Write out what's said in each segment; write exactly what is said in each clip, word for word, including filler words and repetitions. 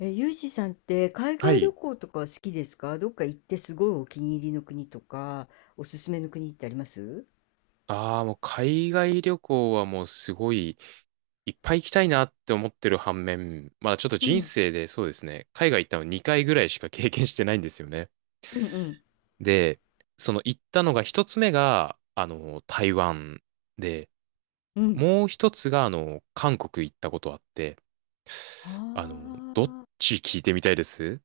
え、ユージさんって海は外旅い。行とか好きですか？どっか行ってすごいお気に入りの国とか、おすすめの国ってあります？ああ、もう海外旅行はもうすごいいっぱい行きたいなって思ってる反面、まあちょっとう人ん。生でそうですね、海外行ったのにかいぐらいしか経験してないんですよね。うんうん。で、その行ったのが一つ目が、あの、台湾で、うん。もう一つが、あの、韓国行ったことあって、ああの、どっあち聞いてみたいです。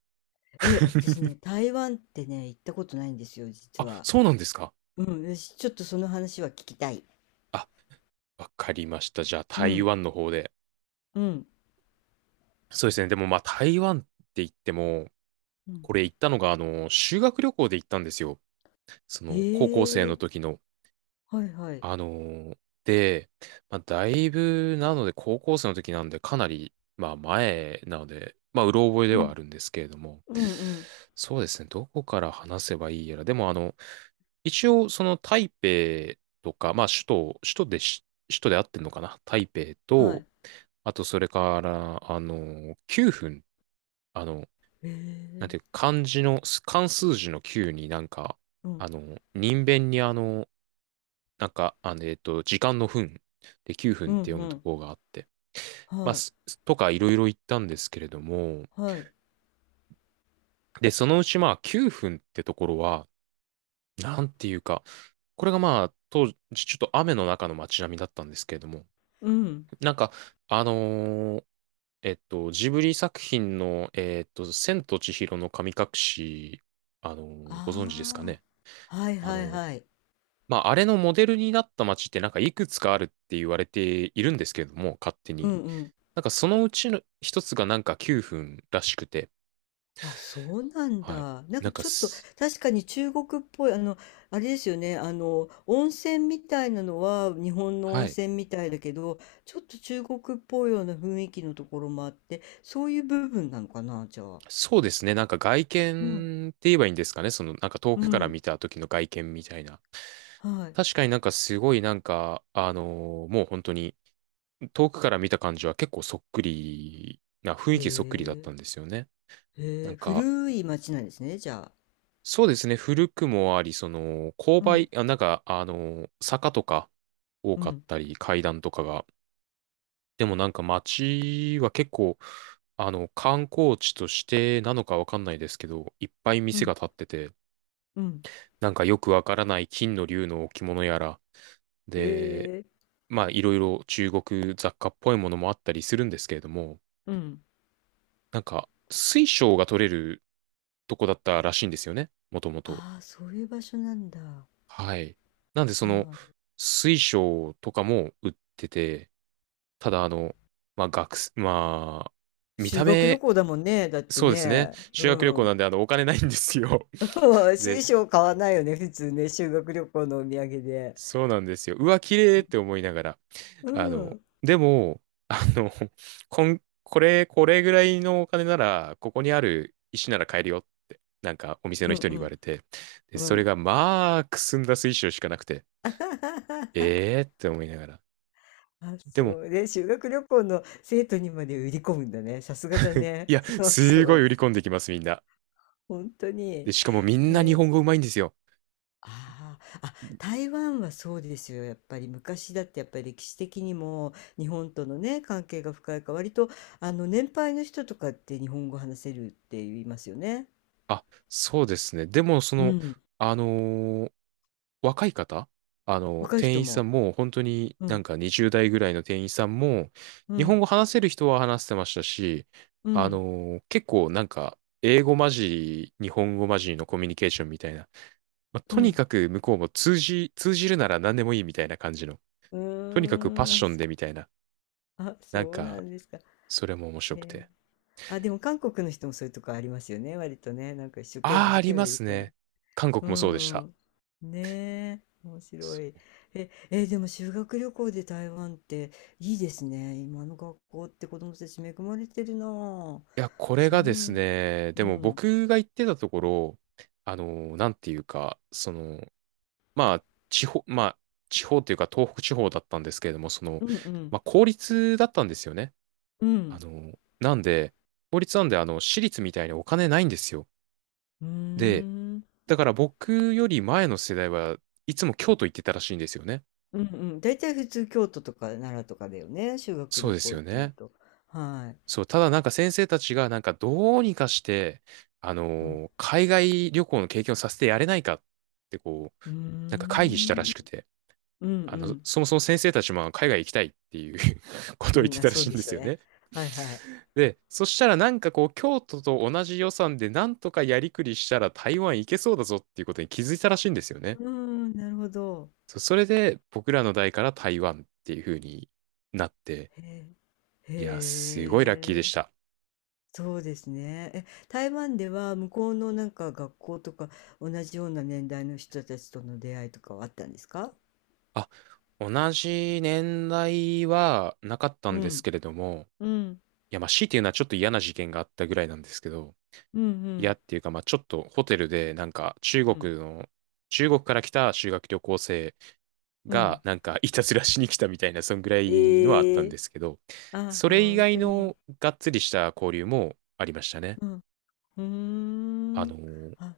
ー。え、私ね、台湾ってね、行ったことないんですよ、実あ、は。そうなんですか。うん、よし、ちょっとその話は聞きたい。あ、わかりました。じゃあう台ん湾の方で。うん。そうですね。でもまあ台湾って言っても、うん。これ行ったのが、あの、修学旅行で行ったんですよ。そへの、高校生のえ。時の。はいはい。あのーで、まあ、だいぶ、なので、高校生の時なんで、かなり、まあ、前なので、まあ、うろ覚えでうはんあるんですけれども、うん。うん。そうですね、どこから話せばいいやら、でも、あの、一応、その、台北とか、まあ、首都、首都でし、首都で合ってんのかな台北はと、い。あと、それから、あの、九分、あの、へなんてえ。いうか、漢字の、漢数字のきゅうになんか、うんあの、人弁にあの、なんか、あの、えっと、時間の分できゅうふんうってん。読うむとん。こがあって、まあ、はい。すとかいろいろ言ったんですけれども、はい。で、そのうちまあきゅうふんってところは、なんていうか、これがまあ、当時ちょっと雨の中の街並みだったんですけれども、うん。なんか、あのーえっと、ジブリ作品の、えっと、千と千尋の神隠し、あのーご存知ですかあね。あ、はいあはのいーはい。まあ、あれのモデルになった街ってなんかいくつかあるって言われているんですけれども、勝手うに。んうん。なんかそのうちの一つがなんかきゅうふんらしくて、あ、そうなんはい。だ。なんなかんかちょっとす、確かに中国っぽい、あの、あれですよね、あの、温泉みたいなのは日本の温はい。泉みたいだけど、ちょっと中国っぽいような雰囲気のところもあって、そういう部分なのかな、じゃあ。そうですね。なんか外うん。見って言えばいいんですかね。そのなんか遠うくからん。見た時の外見みたいな。はい。確かになんかすごいなんか、あのーもう本当に遠くから見た感じは結構そっくりな、雰へ囲気そっくりだったんえ。ですよね。なへんえ。か、古い町なんですね、じゃあ。そうですね。古くもあり、その、勾うん。配、あ、なんか、あの、坂とか多うかっん。たり、階段とかが。でもなんか街は結構、あの、観光地としてなのかわかんないですけど、いっぱいう店がん。立ってて、うん。なんかよくわからない金の竜の置物やら、へで、え。まあ、いろいろ中国雑貨っぽいものもあったりするんですけれども、うん。なんか、水晶が取れるとこだったらしいんですよね。もともと。ああ、そういう場所なんだ。ははい。なんで、その、あ。水晶とかも売ってて、ただ、あの、まあ、学生、まあ、見修た学旅目、行だもんね。だってそうですね。ね。修学旅う行ん。なんで、あの、お金ないんですよ。水で、晶買わないよね。普通ね。修学旅行のお土産で。そうなんですよ。うわ、綺麗って思いながら。うあん。の、うでも、あの、こん、これ、これぐらいのお金なら、ここにある石なら買えるよって、なんか、お店のん人にう言わん。れて、で、うそれん。が、まあ、くすんだ水晶しかなくて、ええーって思いながら。あ、でもそうね。修学旅行の生徒にまで売り込むんだね。さすがだいね。や、そうそすごいう。売り込んできます、みんな。本当に。で、へ、しかもみんな日本語うまいんですよ。ああ、あ、台湾はそうですよ。やっぱり昔だってやっぱり歴史的にも日本とのね、関係が深いから、割とあの年配の人とかって日本語話せるって言いますよね。あ、そうですね。でも、そうの、ん。あのー若い方、あの、若い店人員さも。んも、本当にうなん。んかにじゅう代ぐらいの店員さんも、う日本ん。語話せる人は話してましたし、うあん。のー結構なんか、英語混じり、日本語混じりのコミュニケーションみたいな、まあうとにん。かく向こうも通じ、通じるなら何でもいいみたいな感じの、うとにかくパッーん。シあ、ョンそでみたいな、あ、なんそうなか、んですか。へそれも面白くえ。て。あ、でも韓国の人もそういうとこありますよね。割とね。なんか一生懸命、あ一あ、あ生懸り命ま売すり込んで。ね。韓国うもそうでした。ん。ねえ、面白い。え、え、でも修学旅行で台湾っていいですね。今の学校って子供たち恵まれてるなあ。いや、これそう。うがですん。ね、でもう僕が言ってたところ、あの、なんていうか、その、まあ、地方、まあ、地方というか東北地方だったんですけれども、その、んうまん。あ、公立だったんですよね。うあん。の、なんで、公立なんで、あの、私立みたいにお金ないんですよ。うーで、ん。だから僕より前の世代はいつも京都行ってたらしいんですよね。うんうん。大体普通京都とか奈良とかだよね。修学そう旅です行っよていうね。と。はい。そう、ただなんか先生たちがなんかどうにかして、あうん。のー海外旅行の経験をさせてやれないかってこう、うーなんか会議したらん。しくて、うんうあの、ん。そもそも先生たちも海外行きたいっていう こうとを言っん、てあ、たらそしういんででしすょうよね。ね。はいはい。で、そしたらなんかこう、京都と同じ予算でなんとかやりくりしたら台湾行けそうだぞっていうことに気づいたらしいんですようね。ーん、なるほど。そうそれで僕らの代から台湾っていう風になって、へえ。いや、すごいラッキーでしへえ。た。そうですね。え、台湾では向こうのなんか学校とか同じような年代の人たちとの出会いとかはあったんですか？あ、同じ年代はなかったうんですん。けれども、うん。いや、まあ、強いて言うのはちょっと嫌な事件があったぐらいなんですけど、うんう嫌ん。っていうか、まあ、ちょっとホテルで、なんか、中うん国の、中国から来た修学旅行生うが、ん。なんか、いたずらしに来たみたいな、そんぐらいのはあったえんでえ。すけど、あ、それほ以ん外とに。のがっつりした交流もありましたね。うん。うーあん。のーあ、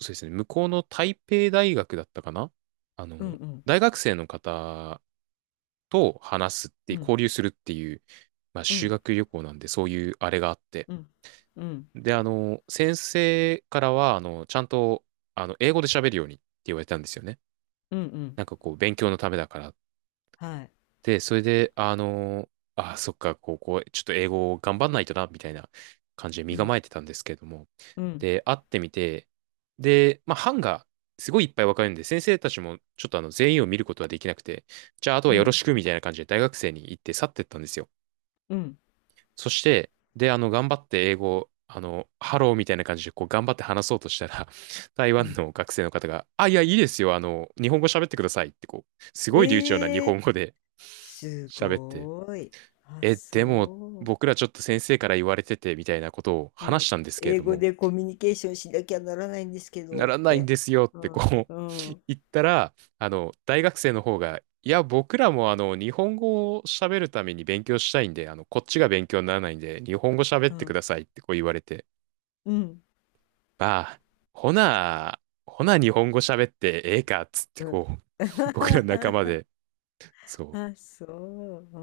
そうですね、向こうの台北大学だったかな、あうん。の、うん。大学生の方と話すってういう、ん。交流するっていう、まあ、う修ん。学旅行なんで、そういうあれがあって。うん。うん。で、あの、先生からは、あの、ちゃんと、あの、英語で喋るようにって言われたんですよね。うん。うん。なんかこう、勉強のためだからっ。はい。で、それで、あの、あ、そっか、ここ、ちょっと英語を頑張んないとな、みたいな感じでう身ん。構えてたんですけれども。うん。で、会ってみて、で、まあ、班がすごいいっぱい分かれるんで、先生たちもちょっとあの、全員を見ることはできなくて、じゃあ、あとはうよろん。しく、みたいな感じで大学生に行って去ってったんですよ。うん。そして、で、あの、頑張って英語を、あの、ハローみたいな感じで、こう、頑張って話そうとしたら、台う湾ん。の学生の方が、あ、いや、いいですよ、あの、日本語喋ってくださいって、こう、すごい流暢な日え本え、語です喋って、ごい。あ、え、でも、そう。僕らちょっと先生から言われててみたいなことをう話ん、したんですけれ英ど語も、でコミュニケーションしなきゃならないんですけなどっらないんて。ですよっうてん。こうう ん。う言ったら、あの、大学生の方が、いや、僕らもあの、日本語を喋るために勉強したいんで、あの、こっちが勉強にならないんで、日本語喋ってん。くださいってこう言われて、うん。まあ、ほな、ほな日本語喋ってええかっつってうん。こう、僕ら仲間 で、そう、っあ、そう。うー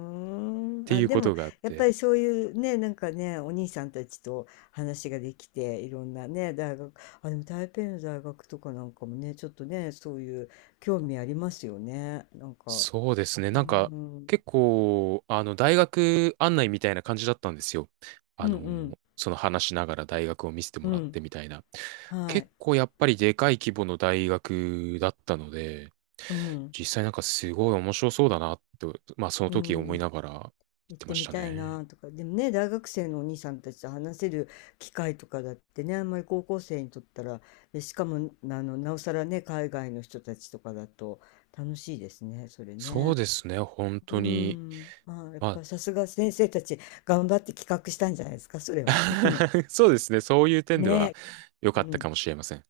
ん。てあ、いうでこも、とがあっやっぱて、りそういうね、なんかね、お兄さんたちと話ができて、いろんなね、大学、あ、でも台北の大学とかなんかもね、ちょっとね、そういう興味ありますよね。なんか、そうですね。うなんか、ん、うん、結構、あの、大学案内みたいな感じだったんですよ。あうの、ん、その話しながら大学を見せてもうらってん、みたいな。は結い、構やっぱりでかい規模の大学だったので、うん、実際なんかすごい面白そうだなと、まあそのう時ん、思い行っながら言っ行っててましみたたいね。なとか、でもね、大学生のお兄さんたちと話せる機会とかだってね、あんまり高校生にとったら、で、しかも、あの、なおさらね、海外の人たちとかだと楽しいですね、それそうね。ですね、本う当に。ん、まあ、やっまぱさすが先生たち頑張って企画したんじゃないですか、それは。あ、そうですね、そういう点ではね、良うかったん、かもしれません。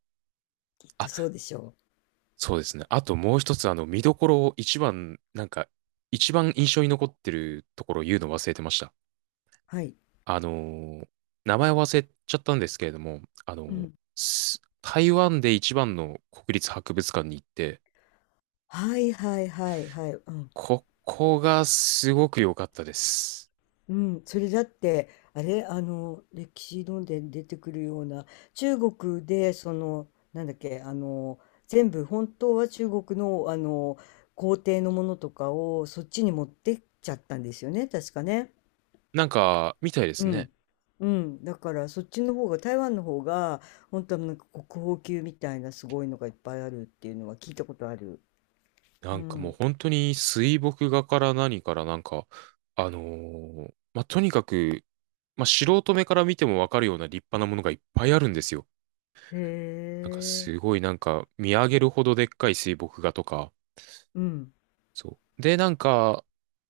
きっとあ、そうでしょう。そうですね。あともう一つ、あの、見どころを一番、なんか、一番印象に残ってるところを言うの忘れてました。はい。あのー名前を忘れちゃったんですけれども、あのうーん。す台湾で一番の国立博物館に行って、はいはいはいはい。うん。ここがすごく良かったです。うん、それだってあれ、あの歴史論で出てくるような中国で、そのなんだっけ、あの全部本当は中国のあの皇帝のものとかをそっちに持ってっちゃったんですよね、確かね。なんか、みたいでうすね。ん、うん、だからそっちの方が台湾の方が本当はなんか国宝級みたいなすごいのがいっぱいあるっていうのは聞いたことある。なうんかもうん。本当に水墨画から何からなんか、あのーまあ、とにかく、まあ、素人目から見てもわかるような立派なものがいっぱいあるんですよ。へなんかすえ。ごいなんか見上げるほどでっかい水墨画とか、うん。そう。で、なんか、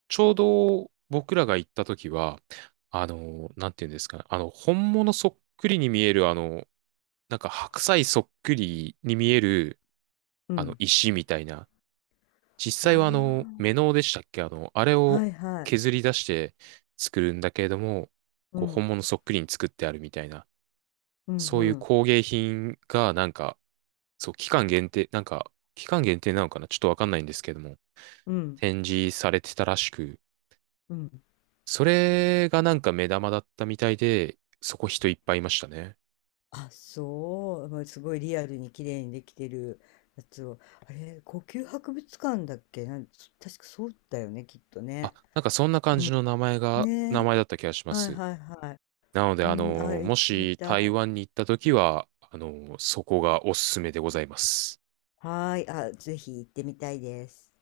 ちょうど僕らが行った時は、あの、なんていうんですかね、あの、本物そっくりに見える、あの、なんか白菜そっくりに見える、うあの、ん。石みたいな、実あ際はあの、メノウでしたっけあの、あれあ、をはいはい。削り出して作るんだけれども、うこう、ん。本物そっくりに作ってあるみたいな、うん。そうういうん。工芸品がなんか、そう、期間限定、なんか、期間限定なのかなちょっとわかんないんですけども、うん。展示されてたらしく、うん。それがなんか目玉だったみたいで、そこ人いっぱいいましたね。あ、そう。まあすごいリアルに綺麗にできてるやつを。あれ、故宮博物館だっけ、なん、そ確かそうだよね、きっとあ、ね。なんかそんな感じの名前が、ね名え。前だった気がしまはいす。はいはい。なので、あうん、あ、の、行もってみした台い。湾に行った時は、あの、そこがおすすめでございます。はーい。あ、ぜひ行ってみたいです。